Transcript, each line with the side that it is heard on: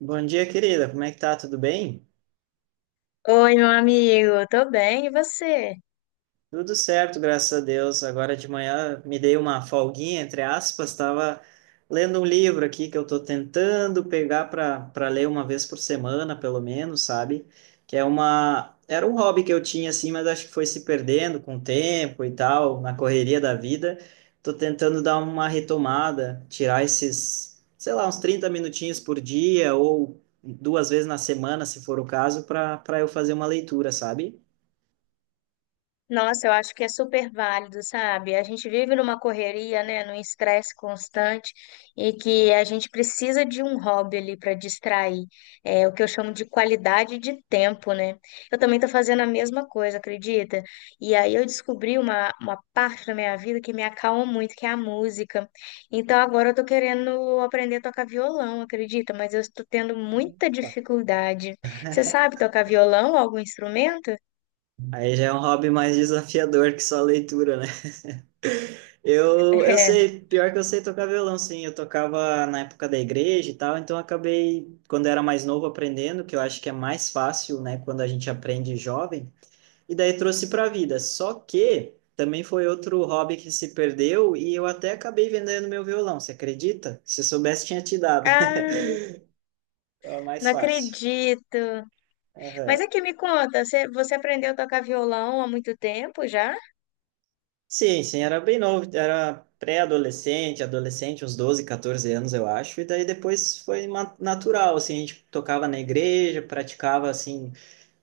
right: Bom dia, querida. Como é que tá? Tudo bem?
left: Oi, meu amigo, tô bem, e você?
right: Tudo certo, graças a Deus. Agora de manhã me dei uma folguinha, entre aspas, estava lendo um livro aqui que eu estou tentando pegar para ler uma vez por semana, pelo menos, sabe? Que é uma era um hobby que eu tinha assim, mas acho que foi se perdendo com o tempo e tal, na correria da vida. Estou tentando dar uma retomada, tirar esses, sei lá, uns 30 minutinhos por dia ou duas vezes na semana, se for o caso, para eu fazer uma leitura, sabe?
left: Nossa, eu acho que é super válido, sabe? A gente vive numa correria, né, num estresse constante e que a gente precisa de um hobby ali para distrair, é o que eu chamo de qualidade de tempo, né? Eu também tô fazendo a mesma coisa, acredita? E aí eu descobri uma parte da minha vida que me acalma muito, que é a música. Então agora eu tô querendo aprender a tocar violão, acredita? Mas eu estou tendo muita
right: Ah,
left: dificuldade. Você sabe tocar violão, algum instrumento?
right: aí já é um hobby mais desafiador que só a leitura, né? Eu sei, pior que eu sei tocar violão, sim. Eu tocava na época da igreja e tal, então eu acabei, quando eu era mais novo, aprendendo, que eu acho que é mais fácil, né, quando a gente aprende jovem. E daí trouxe para a vida. Só que também foi outro hobby que se perdeu e eu até acabei vendendo meu violão, você acredita? Se eu soubesse, tinha te dado.
left: É. Ah,
right: Era mais
left: não
right: fácil.
left: acredito.
right: Aham.
left: Mas aqui me conta, você aprendeu a tocar violão há muito tempo já?
right: Sim, sim, era bem novo, era pré-adolescente, adolescente, uns 12 14 anos, eu acho, e daí depois foi natural, assim, a gente tocava na igreja, praticava, assim,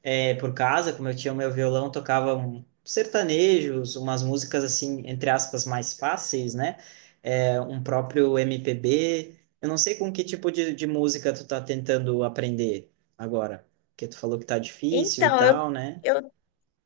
right: por casa, como eu tinha o meu violão, tocava um, sertanejos, umas músicas, assim, entre aspas, mais fáceis, né, um próprio MPB, eu não sei com que tipo de música tu tá tentando aprender agora, porque tu falou que tá difícil e
left: Então, eu,
right: tal, né?
left: eu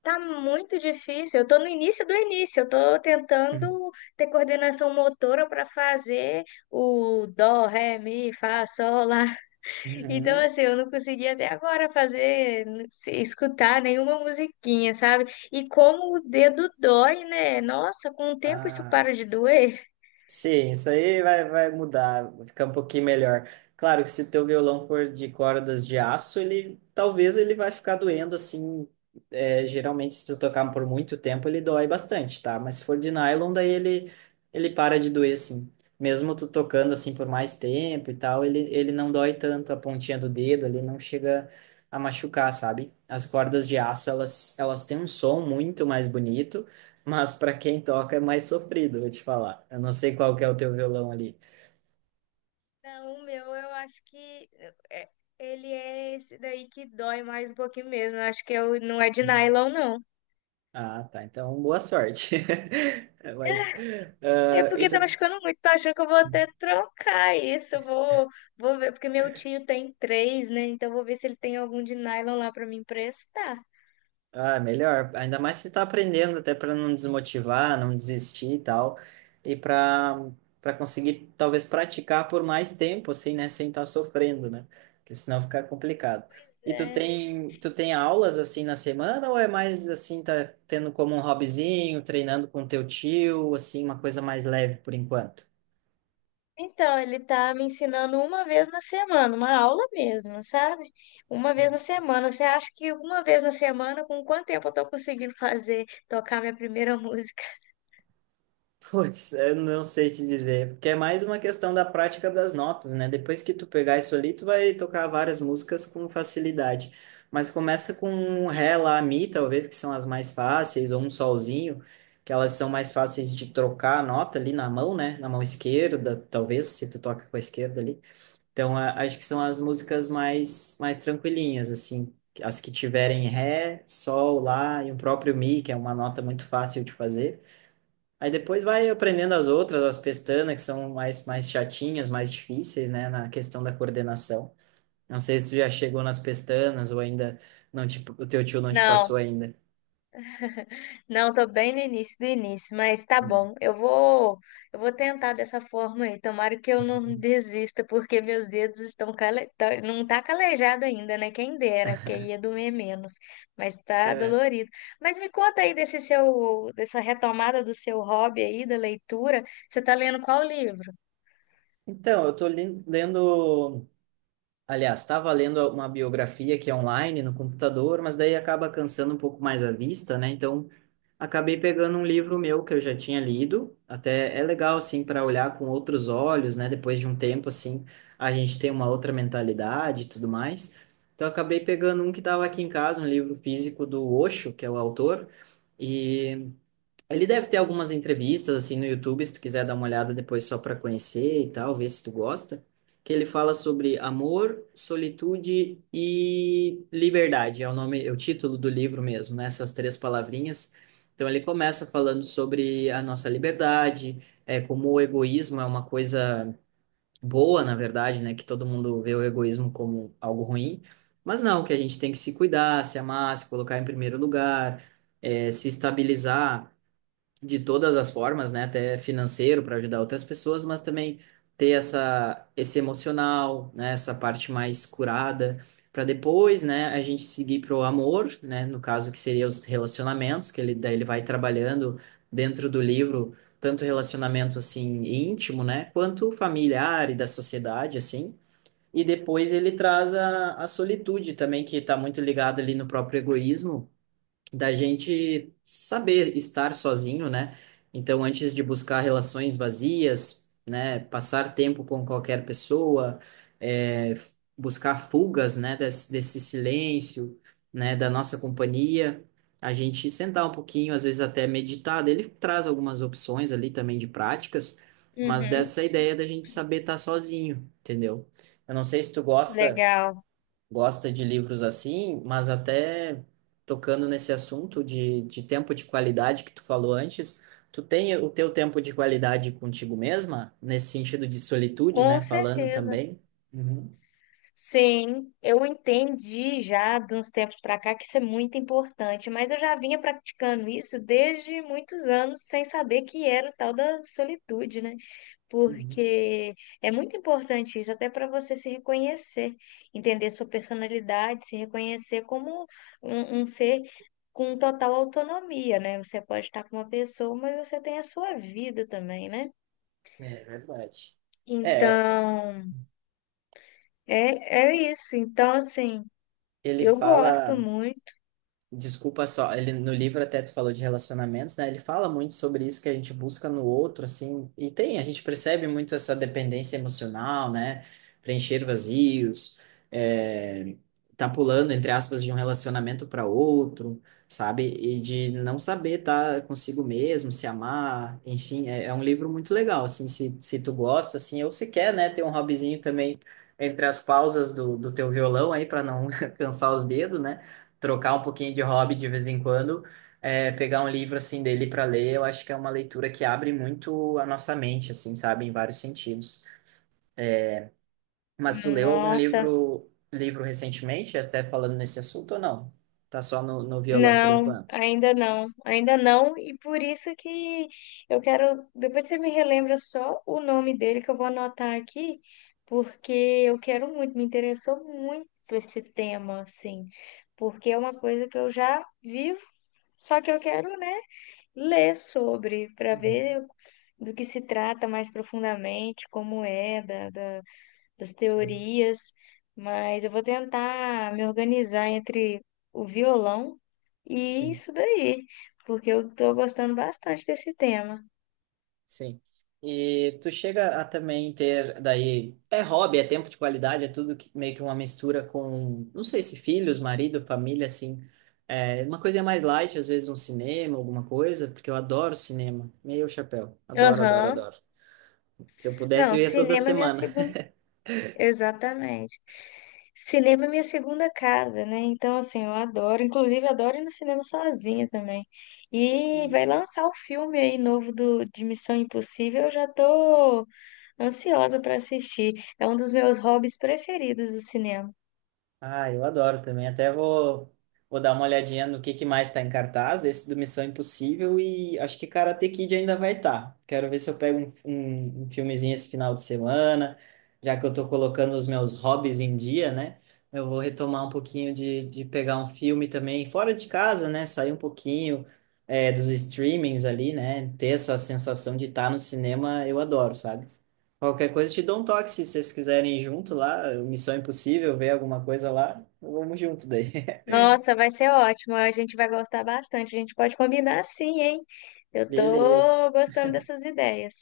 left: tá muito difícil. Eu tô no início do início. Eu tô tentando ter coordenação motora para fazer o dó, ré, mi, fá, sol lá. Então,
right: Uhum.
left: assim, eu não consegui até agora fazer, escutar nenhuma musiquinha, sabe? E como o dedo dói, né? Nossa, com o tempo isso
right: Ah,
left: para de doer.
right: sim, isso aí vai mudar, vai ficar um pouquinho melhor. Claro que se teu violão for de cordas de aço, ele talvez ele vai ficar doendo assim. Geralmente, se tu tocar por muito tempo, ele dói bastante, tá? Mas se for de nylon, daí ele para de doer, assim. Mesmo tu tocando assim por mais tempo e tal, ele não dói tanto a pontinha do dedo, ele não chega a machucar, sabe? As cordas de aço, elas têm um som muito mais bonito. Mas para quem toca é mais sofrido, vou te falar. Eu não sei qual que é o teu violão ali.
left: Não, o meu eu acho que é- ele é esse daí que dói mais um pouquinho mesmo. Eu acho que eu, não é de nylon, não.
right: Ah, tá. Então, boa sorte. Mas,
left: É
right: ah, e
left: porque tá
right: tu
left: machucando muito, tô achando que eu vou até trocar isso. Eu vou ver, porque meu tio tem três, né? Então eu vou ver se ele tem algum de nylon lá pra me emprestar.
right: ah, melhor. Ainda mais se tá aprendendo, até para não desmotivar, não desistir e tal. E para conseguir, talvez, praticar por mais tempo, assim, né? Sem estar sofrendo, né? Porque senão fica complicado.
left: Pois
right: E
left: é.
right: tu tem aulas, assim, na semana? Ou é mais, assim, tá tendo como um hobbyzinho, treinando com teu tio, assim, uma coisa mais leve por enquanto?
left: Então, ele tá me ensinando uma vez na semana, uma aula mesmo, sabe? Uma vez na semana. Você acha que uma vez na semana, com quanto tempo eu tô conseguindo fazer, tocar minha primeira música?
right: Putz, eu não sei te dizer, porque é mais uma questão da prática das notas, né? Depois que tu pegar isso ali, tu vai tocar várias músicas com facilidade. Mas começa com um ré, lá, mi, talvez, que são as mais fáceis, ou um solzinho, que elas são mais fáceis de trocar a nota ali na mão, né? Na mão esquerda, talvez, se tu toca com a esquerda ali. Então, acho que são as músicas mais tranquilinhas, assim. As que tiverem ré, sol, lá, e o próprio mi, que é uma nota muito fácil de fazer. Aí depois vai aprendendo as outras, as pestanas, que são mais chatinhas, mais difíceis, né, na questão da coordenação. Não sei se tu já chegou nas pestanas ou ainda não te, o teu tio não te passou
left: Não.
right: ainda.
left: Não, tô bem no início do início, mas tá
right: Hum.
left: bom. Eu vou tentar dessa forma aí. Tomara que eu não desista, porque meus dedos estão não tá calejado ainda, né? Quem dera, porque aí ia doer menos, mas tá
right: É.
left: dolorido. Mas me conta aí dessa retomada do seu hobby aí da leitura. Você tá lendo qual livro?
right: Então, eu tô lendo, aliás, estava lendo uma biografia que é online no computador, mas daí acaba cansando um pouco mais a vista, né? Então, acabei pegando um livro meu que eu já tinha lido. Até é legal assim para olhar com outros olhos, né? Depois de um tempo assim, a gente tem uma outra mentalidade e tudo mais. Então eu acabei pegando um que estava aqui em casa, um livro físico do Osho, que é o autor, e ele deve ter algumas entrevistas assim no YouTube, se tu quiser dar uma olhada depois só para conhecer e tal, ver se tu gosta, que ele fala sobre amor, solitude e liberdade. É o nome, é o título do livro mesmo, né? Essas três palavrinhas. Então ele começa falando sobre a nossa liberdade, como o egoísmo é uma coisa boa, na verdade, né? Que todo mundo vê o egoísmo como algo ruim, mas não, que a gente tem que se cuidar, se amar, se colocar em primeiro lugar, se estabilizar de todas as formas, né? Até financeiro para ajudar outras pessoas, mas também ter essa esse emocional, né? Essa parte mais curada para depois, né? A gente seguir pro amor, né? No caso que seria os relacionamentos, que ele daí ele vai trabalhando dentro do livro tanto relacionamento assim íntimo, né? Quanto familiar e da sociedade, assim. E depois ele traz a solitude também, que está muito ligada ali no próprio egoísmo da gente saber estar sozinho, né? Então, antes de buscar relações vazias, né, passar tempo com qualquer pessoa, é, buscar fugas, né, desse silêncio, né, da nossa companhia, a gente sentar um pouquinho, às vezes até meditar. Ele traz algumas opções ali também de práticas, mas
left: Uhum,
right: dessa ideia da gente saber estar sozinho, entendeu? Eu não sei se tu
left: legal.
right: gosta de livros assim, mas até tocando nesse assunto de tempo de qualidade que tu falou antes, tu tem o teu tempo de qualidade contigo mesma, nesse sentido de solitude, né?
left: Com
right: Falando
left: certeza.
right: também. Uhum,
left: Sim, eu entendi já de uns tempos para cá que isso é muito importante, mas eu já vinha praticando isso desde muitos anos sem saber que era o tal da solitude, né?
right: uhum.
left: Porque é muito importante isso até para você se reconhecer, entender sua personalidade, se reconhecer como um ser com total autonomia, né? Você pode estar com uma pessoa, mas você tem a sua vida também, né?
right: É verdade. É,
left: Então, é, é isso. Então, assim,
right: ele
left: eu gosto
right: fala.
left: muito.
right: Desculpa só, ele no livro até tu falou de relacionamentos, né? Ele fala muito sobre isso que a gente busca no outro, assim, e tem, a gente percebe muito essa dependência emocional, né? Preencher vazios, é, tá pulando, entre aspas, de um relacionamento para outro, sabe? E de não saber tá consigo mesmo, se amar, enfim, é um livro muito legal, assim, se tu gosta, assim, ou se quer, né, ter um hobbyzinho também entre as pausas do teu violão aí para não cansar os dedos, né? Trocar um pouquinho de hobby de vez em quando, pegar um livro assim dele para ler, eu acho que é uma leitura que abre muito a nossa mente, assim, sabe, em vários sentidos. Mas tu leu algum
left: Nossa,
right: livro recentemente, até falando nesse assunto ou não? Tá só no violão por
left: não,
right: enquanto.
left: ainda não, e por isso que eu quero. Depois você me relembra só o nome dele que eu vou anotar aqui, porque eu quero muito, me interessou muito esse tema, assim, porque é uma coisa que eu já vivo, só que eu quero, né, ler sobre, para
right: Uhum.
left: ver do que se trata mais profundamente, como é, da da. Das
right: Sim,
left: teorias, mas eu vou tentar me organizar entre o violão e
right: sim.
left: isso daí, porque eu estou gostando bastante desse tema.
right: Sim. E tu chega a também ter, daí, é hobby, é tempo de qualidade, é tudo que, meio que uma mistura com, não sei se filhos, marido, família, assim. É, uma coisa mais light, às vezes um cinema, alguma coisa, porque eu adoro cinema, meio chapéu. Adoro, adoro,
left: Aham.
right: adoro. Se eu pudesse,
left: Não,
right: eu ia toda
left: cinema é minha
right: semana.
left: segunda. Exatamente. Cinema é minha segunda casa, né? Então, assim, eu adoro. Inclusive, adoro ir no cinema sozinha também. E vai lançar o filme aí novo do, de Missão Impossível. Eu já tô ansiosa para assistir. É um dos meus hobbies preferidos, o cinema.
right: Ah, eu adoro também. Até vou dar uma olhadinha no que mais está em cartaz. Esse do Missão Impossível e acho que Karate Kid ainda vai estar. Quero ver se eu pego um filmezinho esse final de semana, já que eu estou colocando os meus hobbies em dia, né? Eu vou retomar um pouquinho de pegar um filme também fora de casa, né? Sair um pouquinho dos streamings ali, né? Ter essa sensação de estar no cinema, eu adoro, sabe? Qualquer coisa, te dou um toque se vocês quiserem ir junto lá, Missão Impossível, ver alguma coisa lá, vamos junto daí.
left: Nossa, vai ser ótimo. A gente vai gostar bastante. A gente pode combinar, sim, hein? Eu
right: Beleza.
left: tô gostando dessas ideias.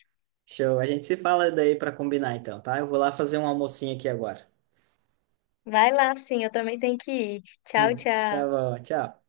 right: Show. A gente se fala daí para combinar então, tá? Eu vou lá fazer um almocinho aqui agora.
left: Vai lá, sim, eu também tenho que ir. Tchau,
right: Hum. Tá
left: tchau.
right: bom, tchau.